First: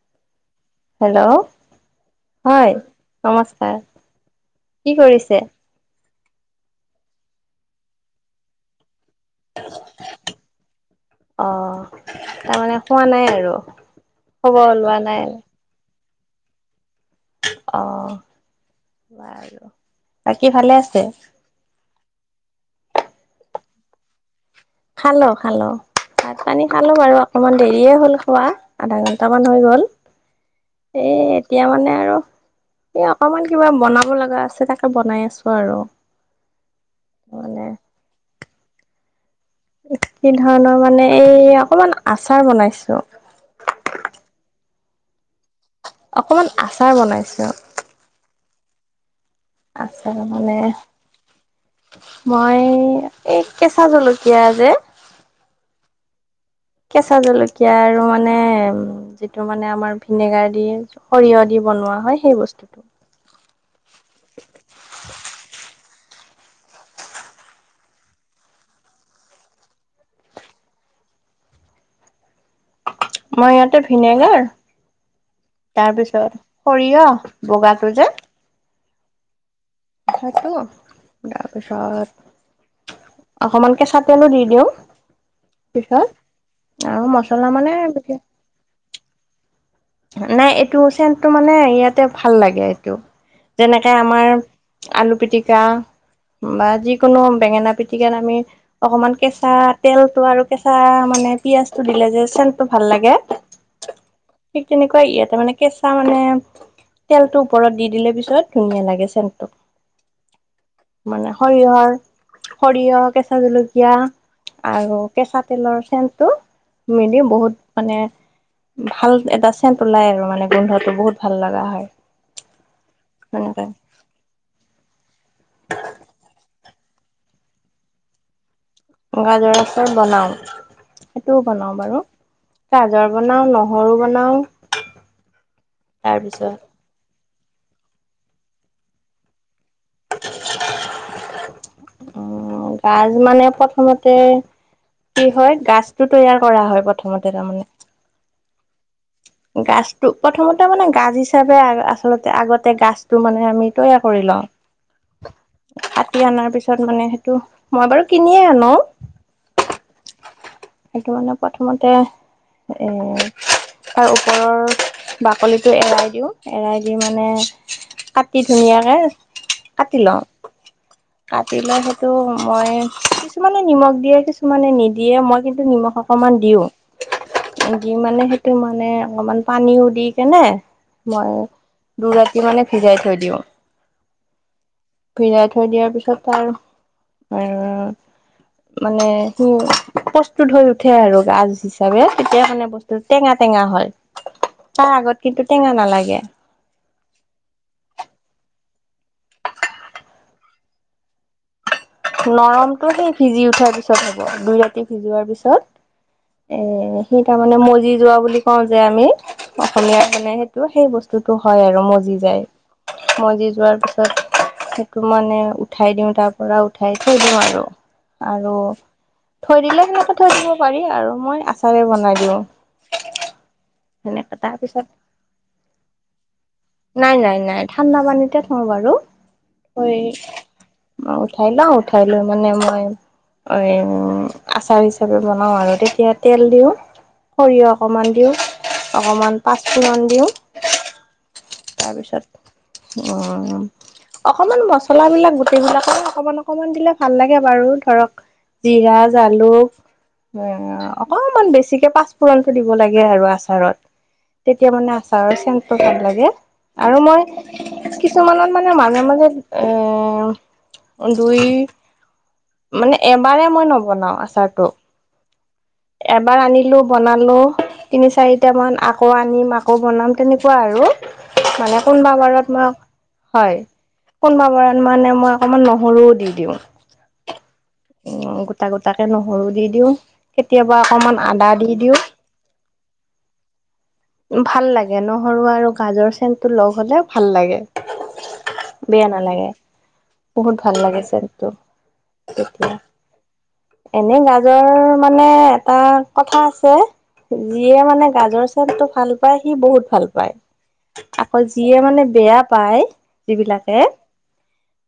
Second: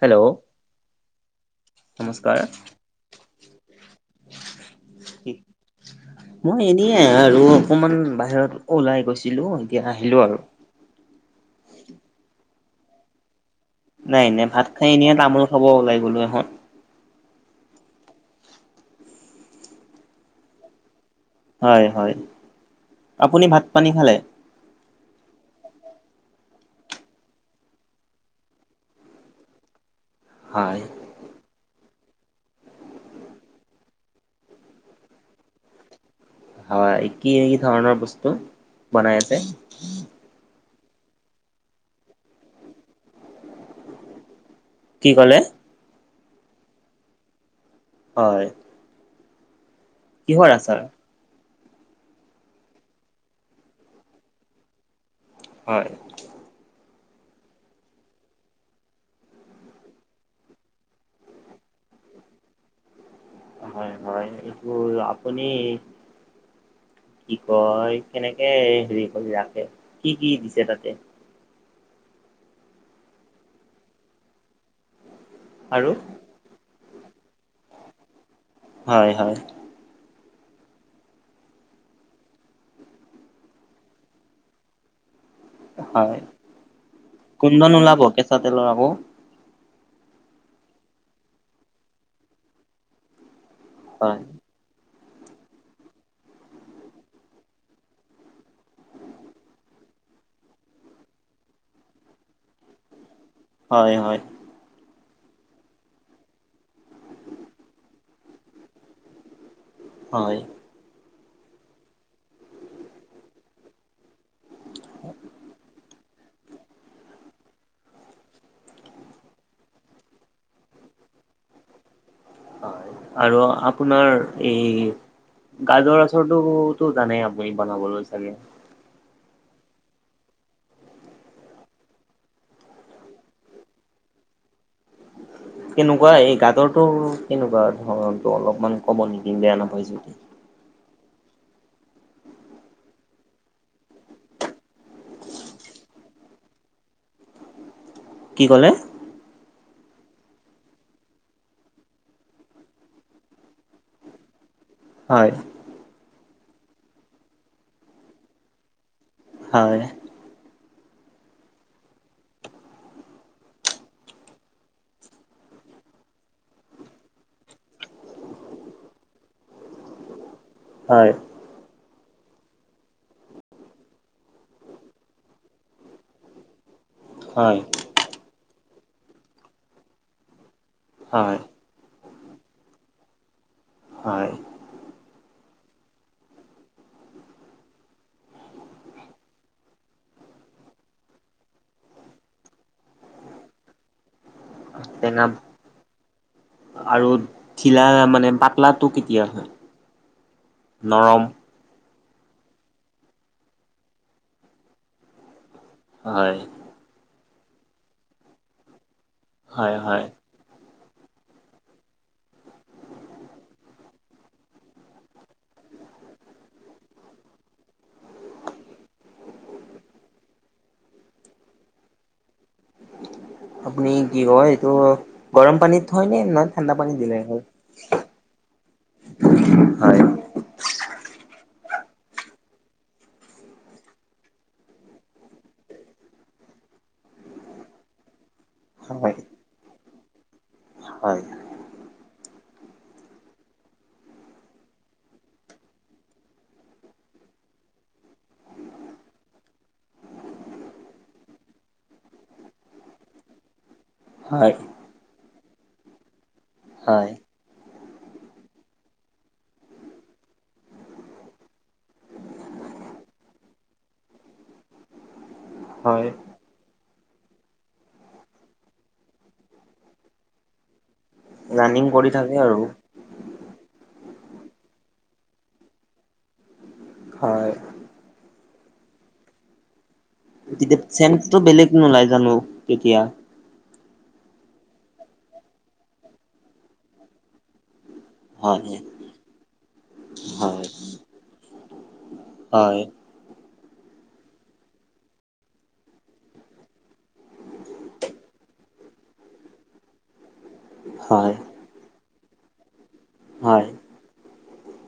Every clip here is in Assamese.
হেল্ল'। হেল্ল' নমস্কাৰ হয় নমস্কাৰ, কি কৰিছে? মই এনে আৰু অকমান বাহিৰত ওলাই গৈছিলো এতিয়া আহিলো আৰু। অ' তাৰমানে শুৱা নাই আৰু। নাই নাই ভাত খবৰ খাই লোৱা এনেই নাই তামোল খাব ওলাই গলো এখন। অ' বাৰু বাকী ভালে আছে? হয় হয়, আপুনি ভাত পানী খালে? খালো খালো। ভাত পানী খালো বাৰু অকমান দেৰিয়ে হ'ল খোৱা আধা ঘণ্টাামান হৈ গল। হয়। এই, এতিয়া মানে আৰু এই, অকমান কিবা বনাব লগা আছে, তাকে বনাই আছোঁ আৰু। হয়, কি কি মানে ধৰণৰ বস্তু বনাই আছে? কি ধৰণৰ মানে? এই অকমান আচাৰ বনাইছোঁ। কি ক'লে? অকমান আচাৰ বনাইছোঁ। হয়। আছে কিহৰ মানে আচাৰ মই এই কেঁচা জলকীয়া যে হয়। কেঁচা জলকীয়া আৰু মানে যিটো মানে আমাৰ ভিনেগাৰ দি, সৰিয়হ দি বনোৱা হয় সেই বস্তুটো। হয় হয়, এইবোৰ আপুনি কি কয়, কেনেকে হেৰি কৰি ৰাখে? কি কি দিছে তাতে? মই ইয়াতে ভিনেগাৰ আৰু তাৰপিছত সৰিয়হ বগাটো যে। হয়, হয়। সেইটো তাৰপিছত অকমান কেঁচা তেলো দি দিওঁ। পিছত হয় আৰু মছলা মানে বিশেষ তাতে লয় আকৌ নাই, এইটো চেণ্টো মানে ইয়াতে ভাল লাগে, এইটো যেনেকে হয় আমাৰ আলু পিটিকা বা যিকোনো বেঙেনা পিটিকাত আমি অকমান কেঁচা তেলটো আৰু কেঁচা মানে পিয়াজটো দিলে যে চেণ্টো ভাল লাগে। হয়, হয়। ঠিক তেনেকুৱা, ইয়াতে মানে কেঁচা মানে তেলটো ওপৰত দি দিলে পিছত ধুনীয়া লাগে চেণ্টো। হয়। মানে সৰিয়হৰ, সৰিয়হ কেঁচা জলকীয়া আৰু কেঁচা তেলৰ চেণ্টো মিলি বহুত মানে ভাল এটা চেণ্ট ওলাই আৰু মানে গোন্ধটো বহুত ভাল লগা হয়। হয়, আৰু সেনেকে আপোনাৰ এই, গাজৰ আচাৰটোতো জানে আপুনি বনাবলৈ চাগে? গাজৰ আচাৰ বনাওঁ। সেইটোও বনাও বাৰু, গাজৰ বনাও, নহৰু বনাও। কেনেকুৱা, এই তাৰপিছত গাজৰটো কেনেকুৱা ধৰ অলপমান ক'ব নেকি, বেয়া নাপাই যদি? উ, গাজ মানে প্ৰথমতে কি হয়? গাছটো তৈয়াৰ কৰা হয় প্ৰথমতে তাৰমানে। কি ক'লে? গাজটো প্ৰথমতে মানে, গাজ হিচাপে আচলতে আগতে গাজটো মানে আমি তৈয়াৰ কৰি লওঁ। হয়। কাটি অনাৰ পিছত মানে সেইটো মই বাৰু কিনিয়ে আনো। হয়। সেইটো মানে প্ৰথমতে এ তাৰ ওপৰৰ বাকলিটো এৰাই দিওঁ, এৰাই দি মানে কাটি ধুনীয়াকে কাটি লওঁ। হয়। কাটি লও সেইটো মই কিছুমানে নিমখ দিয়ে কিছুমানে নিদিয়ে মই কিন্তু নিমখ অকণমান দিওঁ। [inaudible] হয়। দি মানে সেইটো মানে অকমান পানীও দি কেনে মই হয়, দুই ৰাতি মানে ভিজাই থৈ দিওঁ। হয়। ফিৰাই থৈ দিয়াৰ পিছত তাৰ আৰু মানে সি প্ৰস্তুত হৈ উঠে আৰু গাজ হিচাপে তেতিয়া মানে বস্ত- টো টেঙা টেঙা হয় তাৰ টেঙা আগত কিন্তু টেঙা নালাগে। আৰু ঢিলা মানে পাতলাটো কেতিয়া হয় নৰম। নৰমতটো সেই সিজি উঠাৰ পিছত হ'ব দুই ৰাতি সিজোৱাৰ পিছত। হয়। এ সেই তাৰমানে মজি যোৱা বুলি কওঁ যে আমি হয়, অসমীয়া হয়। মানে ত সেই বস্তুটো হয় আৰু মজি যায়। মজি যোৱাৰ পিছত সেইটো মানে উঠাই দিওঁ তাৰ পৰা। উঠাই থৈ দিওঁ আৰু আৰু থৈ দিলে সেনেকে থৈ দিব পাৰি আৰু মই আচাৰে বনাই দিওঁ। আপুনি কি সেনেকে কয় এইটো তাৰপিছত গৰম পানীত থয় নে না- নাই নাই নাই ঠাণ্ডা পানীতে থওঁ বাৰু। হয়, মই উঠাই লওঁ উঠাই লৈ মানে মই এই আচাৰ হিচাপে বনাওঁ আৰু তেতিয়া তেল দিওঁ। সৰিয়হ অকণমান দিওঁ হয়, অকণমান পাঁচফুৰণ দিওঁ। হয়, তাৰপিছত উ অকমান মচলাবিলাক গোটেইবিলাকে অকমান অকমান দিলে ভাল লাগে বাৰু ধৰক জিৰা, জালুক অকনমান বেছিকে পাঁচফুৰণটো দিব লাগে আৰু আচাৰত হয়, তেতিয়া মানে আচাৰৰ চেনটো ভাল লাগে। আৰু হয়, মই কিছুমানত মানে মাজে মাজে এ দুই মানে এবাৰে মই নবনাও আচাৰটো। হয়, এবাৰ আনিলো বনালো তিনি চাৰিটামান আকৌ আনিম আকৌ বনাম তেনেকুৱা আৰু। মানে ৰানিং কৰি কোনবা থাকে বাৰত আৰু। মই হয় কোনবা মৰাণ মানে মই অকমান নহৰুও দি দিওঁ। হয়। উ গোটা গোটাকে নহৰু দি দিও তেতিয়া কেতিয়াবা অকনমান চেণ্টটো আদা বেলেগ দি দিওঁ। নোলাই জানো তেতিয়া ভাল লাগে নহৰু আৰু গাজৰ চেনটো লগ হ'লে ভাল লাগে। হয়নে? বেয়া নালাগে বহুত ভাল লাগে চেণ্টো তেতিয়া হয়, এনে গাজৰ মানে এটা কথা আছে। যিয়ে মানে গাজৰ চেটটো ভাল পায় সি বহুত ভাল পায়। হয়, হয়। আকৌ যিয়ে মানে বেয়া পায় হয়। যিবিলাকে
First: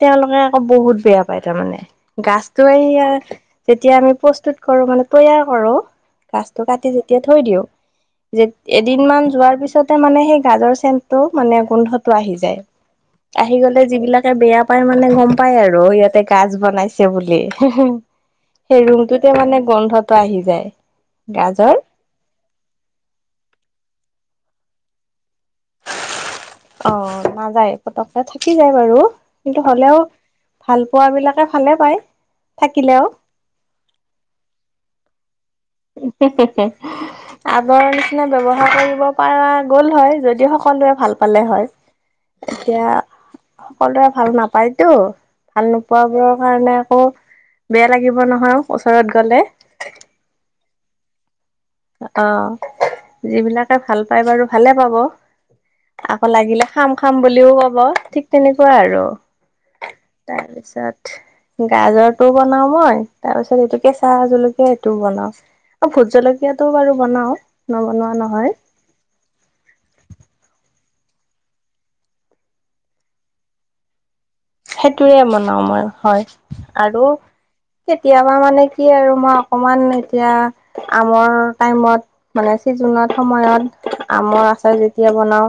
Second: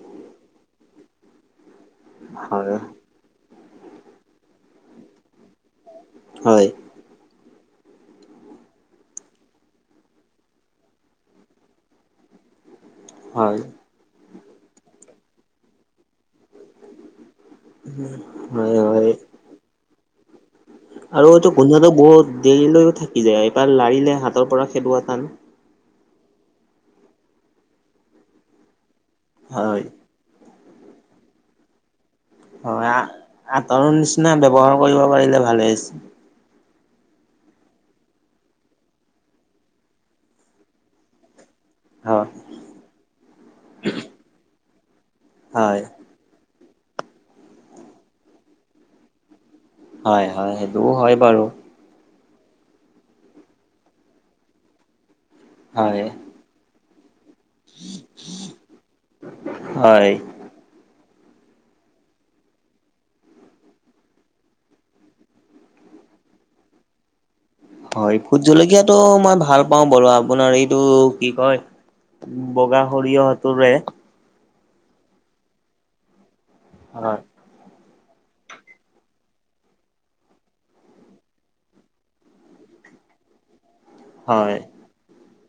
তেওঁলোকে আকৌ বহুত বেয়া পায় তাৰমানে গাছতো হয়, এইয়া যেতিয়া আমি প্ৰস্তুত কৰো মানে তৈয়াৰ কৰো গাছটো হয়, কাটি যেতিয়া থৈ দিওঁ যে এদিন মান যোৱাৰ পিছতে মানে সেই গাজৰ চেনটো মানে গোন্ধটো আহি যায় আহি গলে যিবিলাকে বেয়া পায় মানে গম পায় আৰু ইয়াতে গাজ বনাইছে বুলি হু হু হয়, সেই হয়। ৰুমটোতে মানে গোন্ধটো আহি যায় আৰু এইটো গাজৰ গোন্ধটো বহুত দেৰিলৈও থাকি যায় এবাৰ লাৰিলে হাতৰ পৰা খেদোৱা টান অ নাযায় পতককে থাকি যায় বাৰু কিন্তু হয়, হলেও ভাল পোৱাবিলাকে ভালে পায় থাকিলেও আগৰ নিচিনা ব্যৱহাৰ কৰিব পাৰিলে ভালেই আছে হে হে হে আগৰ নিচিনা ব্যৱহাৰ কৰিব পৰা গ'ল হয় যদি সকলোৱে ভাল পালে হয় হয়, এতিয়া সকলোৱে ভাল নাপায়তো ভাল হয়, নোপোৱাবোৰৰ কাৰণে আকৌ বেয়া লাগিব নহয় ওচৰত গলে হয় হয় সেইটোও হয় বাৰু অ যিবিলাকে ভাল পাই বাৰু ভালে পাব হয়, আকৌ লাগিলে খাম খাম বুলিও কব ঠিক তেনেকোৱা আৰু হয়, তাৰপিছত গাজৰটোও বনাও মই তাৰ পিছত এইটোকে চাহ জলকীয়া এইটোও বনাও আৰু ভোট জল কীয়াটো বাৰু বনাও হয় ভোট জলকীয়াটো মই ভাল পাও বাৰু আপোনাৰ এইটো কি কয় বগা সৰিয়হতোৰে সেইটোৱে বনাও মই হয় আৰু হয়, কেতিয়াবা মানে কি আৰু মই অকমান এতিয়া আমৰ টাইমত মানে ছিজনত সময়ত আমৰ হয় আচাৰ যেতিয়া বনাও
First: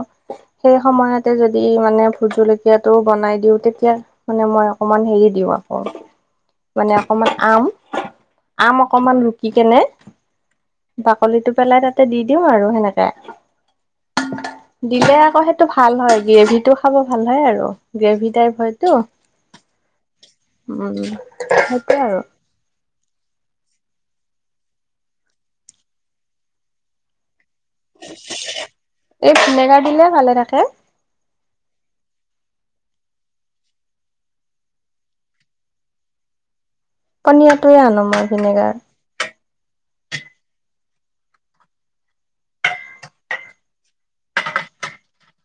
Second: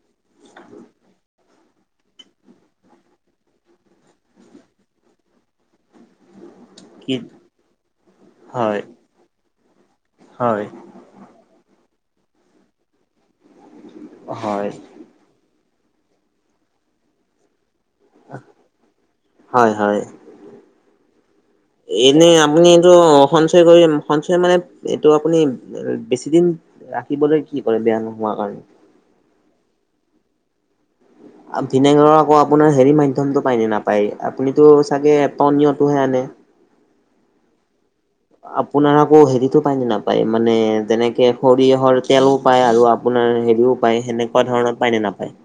সেই সময়তে যদি মানে ভোট জলকীয়াটো বনাই দিওতে এতিয়া মানে মই অকমান হেৰি দিও আকৌ মানে কি অকমান আম আম হয় অকমান ৰুকি কেনে হয় বাকলিটো পেলাই তাতে দি দিও আৰু সেনেকে হয় দিলে আকৌ সে টো ভাল হয় গ্ৰেভিটো খাব ভাল হয় আৰু গ্ৰেভি টাইপ হয় অ হয় হয় উম সেইটোৱে আৰু এনে আপুনি এইটো সঞ্চয় কৰি সঞ্চয় মানে এইটো আপুনি বেছিদিন ৰাখিবলৈ কি কৰে বেয়া নোহোৱা কাৰণে এই ভিনেগাৰ দিলে ভালে থাকে ভিনেগাৰৰ আকৌ আপোনাৰ হেৰি মাধ্যমটো পায়নে নাপায় আপুনিতো চাগে পনীয়টোহে আনে পনিয়টোৱে আনো মই ভিনেগাৰ আপোনাৰ আকৌ হেৰিতো পায় নে না পায় মানে যেনেকে সৰিয়হৰ তেলো পায় আৰু আপোনাৰ হেৰিও পায় সেনেকোৱা ধৰণৰ পায় নে নাপায়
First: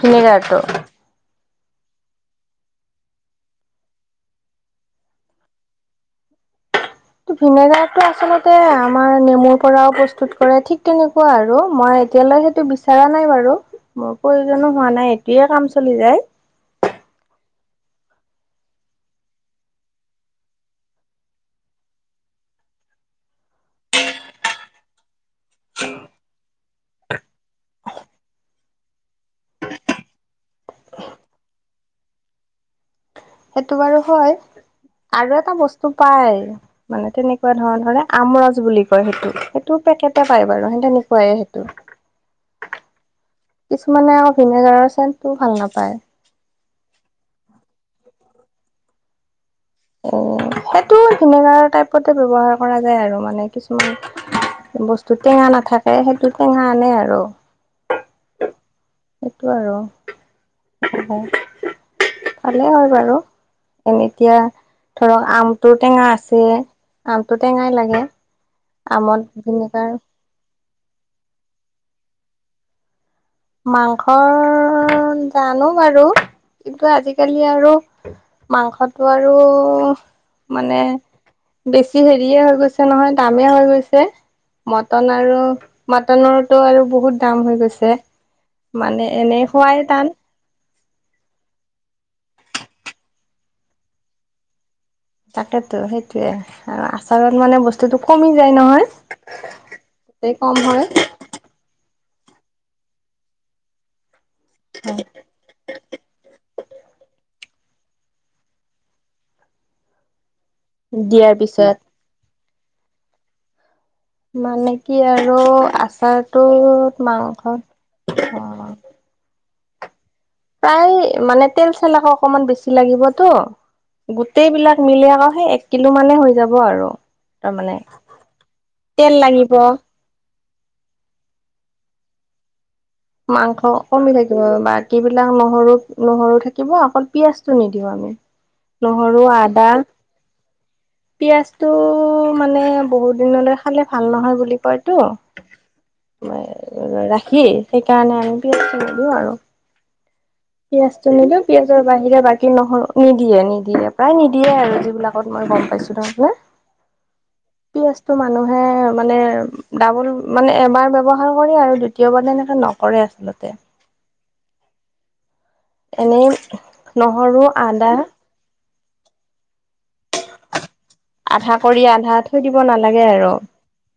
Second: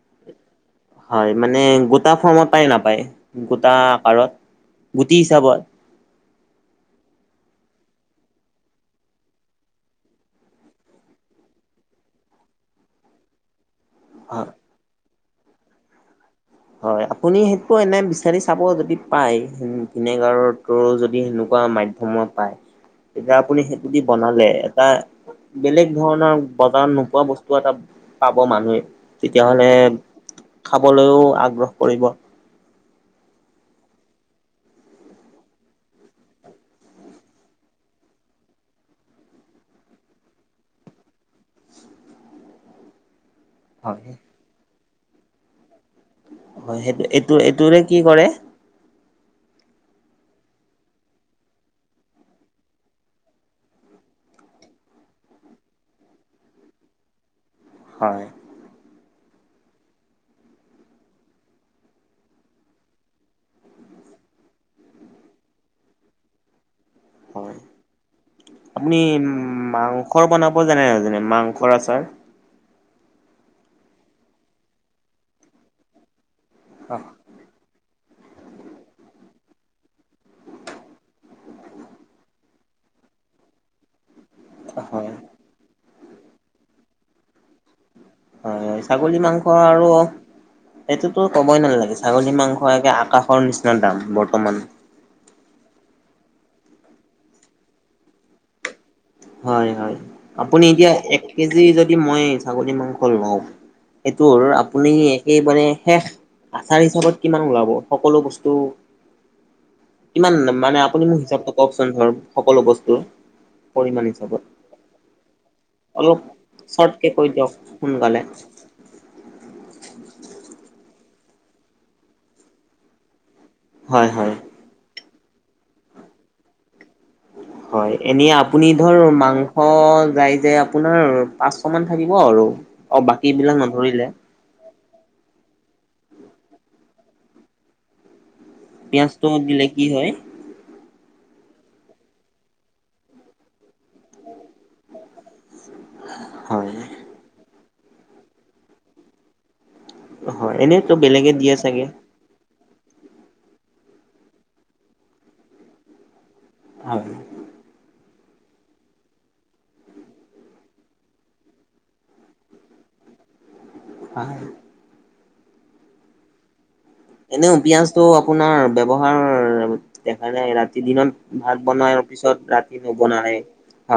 ভিনেগাৰটো হয় মানে গোটা ফৰ্মত পাই নাপায় গোটা আকাৰত গুটি হিচাপত ভিনেগাৰটো আচলতে আমাৰ নেমুৰ পৰাও প্ৰস্তুত কৰে ঠিক তেনে কোৱা আৰু মই এতিয়ালৈ সেইটো বিচৰা নাই বাৰু মোৰ হয় প্ৰয়োজনো হোৱা নাই সেটোৱে কাম চলি যায় হয় আপুনি সেইটো এনে বিচাৰি চাব যদি পায় ভিনেগাৰতো যদি সেনেকোৱা মা সময় পায় তেতিয়া আপুনি সেইটোদি বনালে এটা বেলেগ ধৰণৰ বজাৰত নোপোৱা বস্তু এটা- পাব মানুহে, তেতিয়া হ'লে, খাবলৈও আগ্ৰহ কৰিব। সেইটো বাৰু হয়, আৰু এটা বস্তু পাই। মানে তেনেকুৱা ধৰণৰে আমৰজ বুলি কয় সেইটো সেইটো পেকেটে পায় বাৰু স তেনেকুৱাই সেইটো। হয় কিছুমানে ভিনেয়গাৰৰ চেনটো ভাল নাপায়। হয় সেইটো এইটো এইটোৰে কি কৰে? অহ সেইটো ভিনেগাৰ টাইপতে ব্যৱহাৰ কৰা যায় আৰু মানে কিছুমান- বস্তু টেঙা নাথাকে সেইটো টেঙা আনে আৰু- হয়। সেইটো আৰু, ভালে হয় বাৰু। এ এতিয়া ধৰক আমটোৰ টেঙা আছে- আমটো হয় টেঙাই লাগে, আমত ভিনেগাৰ- চব বনাব জানে যেনে মাংসৰ আচাৰ। মাংসৰ জানো বাৰু, কিন্তু আজিকালি আৰু- মাংসটো আৰু, মানে- বেছি হেৰিয়ে হৈ গৈছে নহয় দামেই হৈ গৈছে। হয় হয় মটন আৰু মটনৰতটো আৰু বহুত দাম হৈ গৈছে। হয় হয় মানে ছাগলী এনেই মাংস খোৱাই টান আৰু- এইটোতো ক'বই নালাগে ছাগলী মাংস একে আকাশৰ নিচিনা দাম বৰ্তমান- তাকেতো সেইটোয়ে আৰু আচাৰত মানে বস্তুতটো কমি যায় নহয়। হয় হয় তাতে কম আপুনি হয় এতিয়া এক- কেজি যদি মই ছাগলী মাংস লওঁ, সেইটোৰ আপুনি- সেই মানে শেষ আচাৰ হিচাপত কিমান ওলাব সকলো বস্তু- কিমান মানে আপুনি মোক দিয়াৰ হিচাপটো পিছত কওকচোন ধৰ সকলো বস্তুৰ পৰিমাণটো? মানে কি আৰু আচাৰটো চৰ্টকে কৈ দিয়ক সোনকালে মাংসত, অহ- প্ৰায় মানে তেল চেলক অকনমান বেছি লাগিবতো, হয় হয় গোটেইবিলাক - মিলি আকৌ সেই এক কিলো মানে হৈ যাব আৰু। তাৰমানে হয় এনে আপুনি ধৰ তেল লাগিব মাংস যাই যে- আপোনাৰ পাঁচশমান থাকিব আৰু অ মাংস বাকীবিলাক কমি নধৰিলে। থাকিব বাকী বিলাক নহৰু নহৰু থাকিব অকল পিয়াজটো নিদিও আমি। নহৰু পিয়াজটো দিলে আদা- কি হয় পিয়াজটো মানে বহুত দিনলৈ খালে ভাল নহয় বুলি কয়তো। হয় ৰাখি সেইকাৰণে আমি বি দিও আৰু। হয় এনেইতো পিয়াজটো বেলেগে নিলো দিয়ে চাগে পিয়াজৰ বাহিৰে বাকী - কি নহ নিদিয়ে নিদিয়ে প্ৰায় নিদিয়ে আৰু যিবিলাকত মই গম পাইছো এতিয়া। হয়। পিয়জটো মানুহে মানে- ডাবোল মানে এবাৰ ব্যৱহাৰ কৰে আৰু দ্বিতীয়বাৰ তেনেকে নকৰে আচলতে। হয়। এনেই- নহৰু এনেও আদা পিয়াজটো আপোনাৰ ব্যৱহাৰ দেখা নাই ৰাতি দিনত- আধা ভাত কৰি বনোৱাৰ আধা থৈ পিছত দিব ৰাতি নালাগে আৰু নবনাই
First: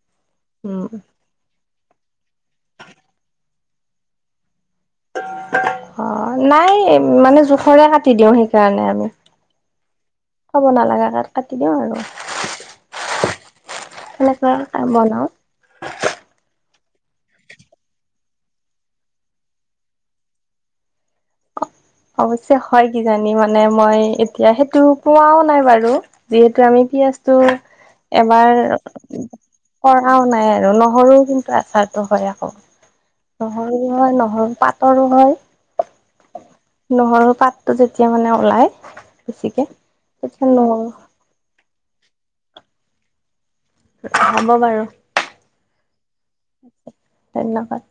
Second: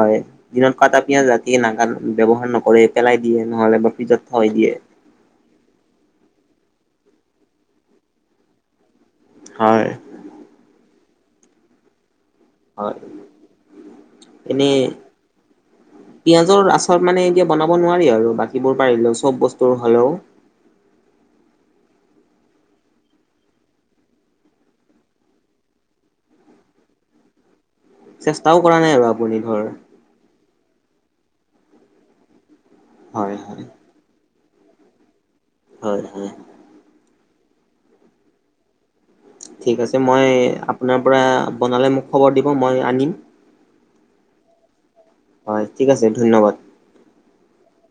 হয় উম দিনত কাটা পিয়াজ - গতিকে নাগান ব্যৱহাৰ নকৰে পেলাই দিয়ে নহ'লে বা ফ্ৰিজত থোৱাই দিয়ে। অ নাই মানে জোখৰে কাটি দিও সেইকাৰণে আমি। হয়। খাব নালাগা কাটি দিওঁ আৰু হয় সেনেকুৱা বনাও পিঁয়াজৰ আচাৰ মানে এতিয়া বনাব নোৱাৰি আৰু বাকীবোৰ পাৰিলেও চব বস্তুৰ হ'লেও? অৱশ্যে হয় কিজানি মানে মই এতিয়া সেইটো পোৱাও নাই বাৰু। যিহেতু আমি পিয়য়াজটো চেষ্টাও এবাৰ কৰা নাই আৰু আপুনি ধৰ ক ৰাও নাই আৰু নহৰু কিন্তু আচাৰটো হয় আক'। হয়। নহৰু হয় নহৰু পাটৰো হয়। হয় হয়। নহৰু পাতটো যেতিয়া মানে ওলাই বেছিকে ঠিক আছে মই তেতিয়া নহৰু আপোনাৰ পৰা বনালে মোক খবৰ দিব, মই আনিম। হ'ব বাৰু। হয় ঠিক আছে, ধন্যবাদ। ধন্যবাদ।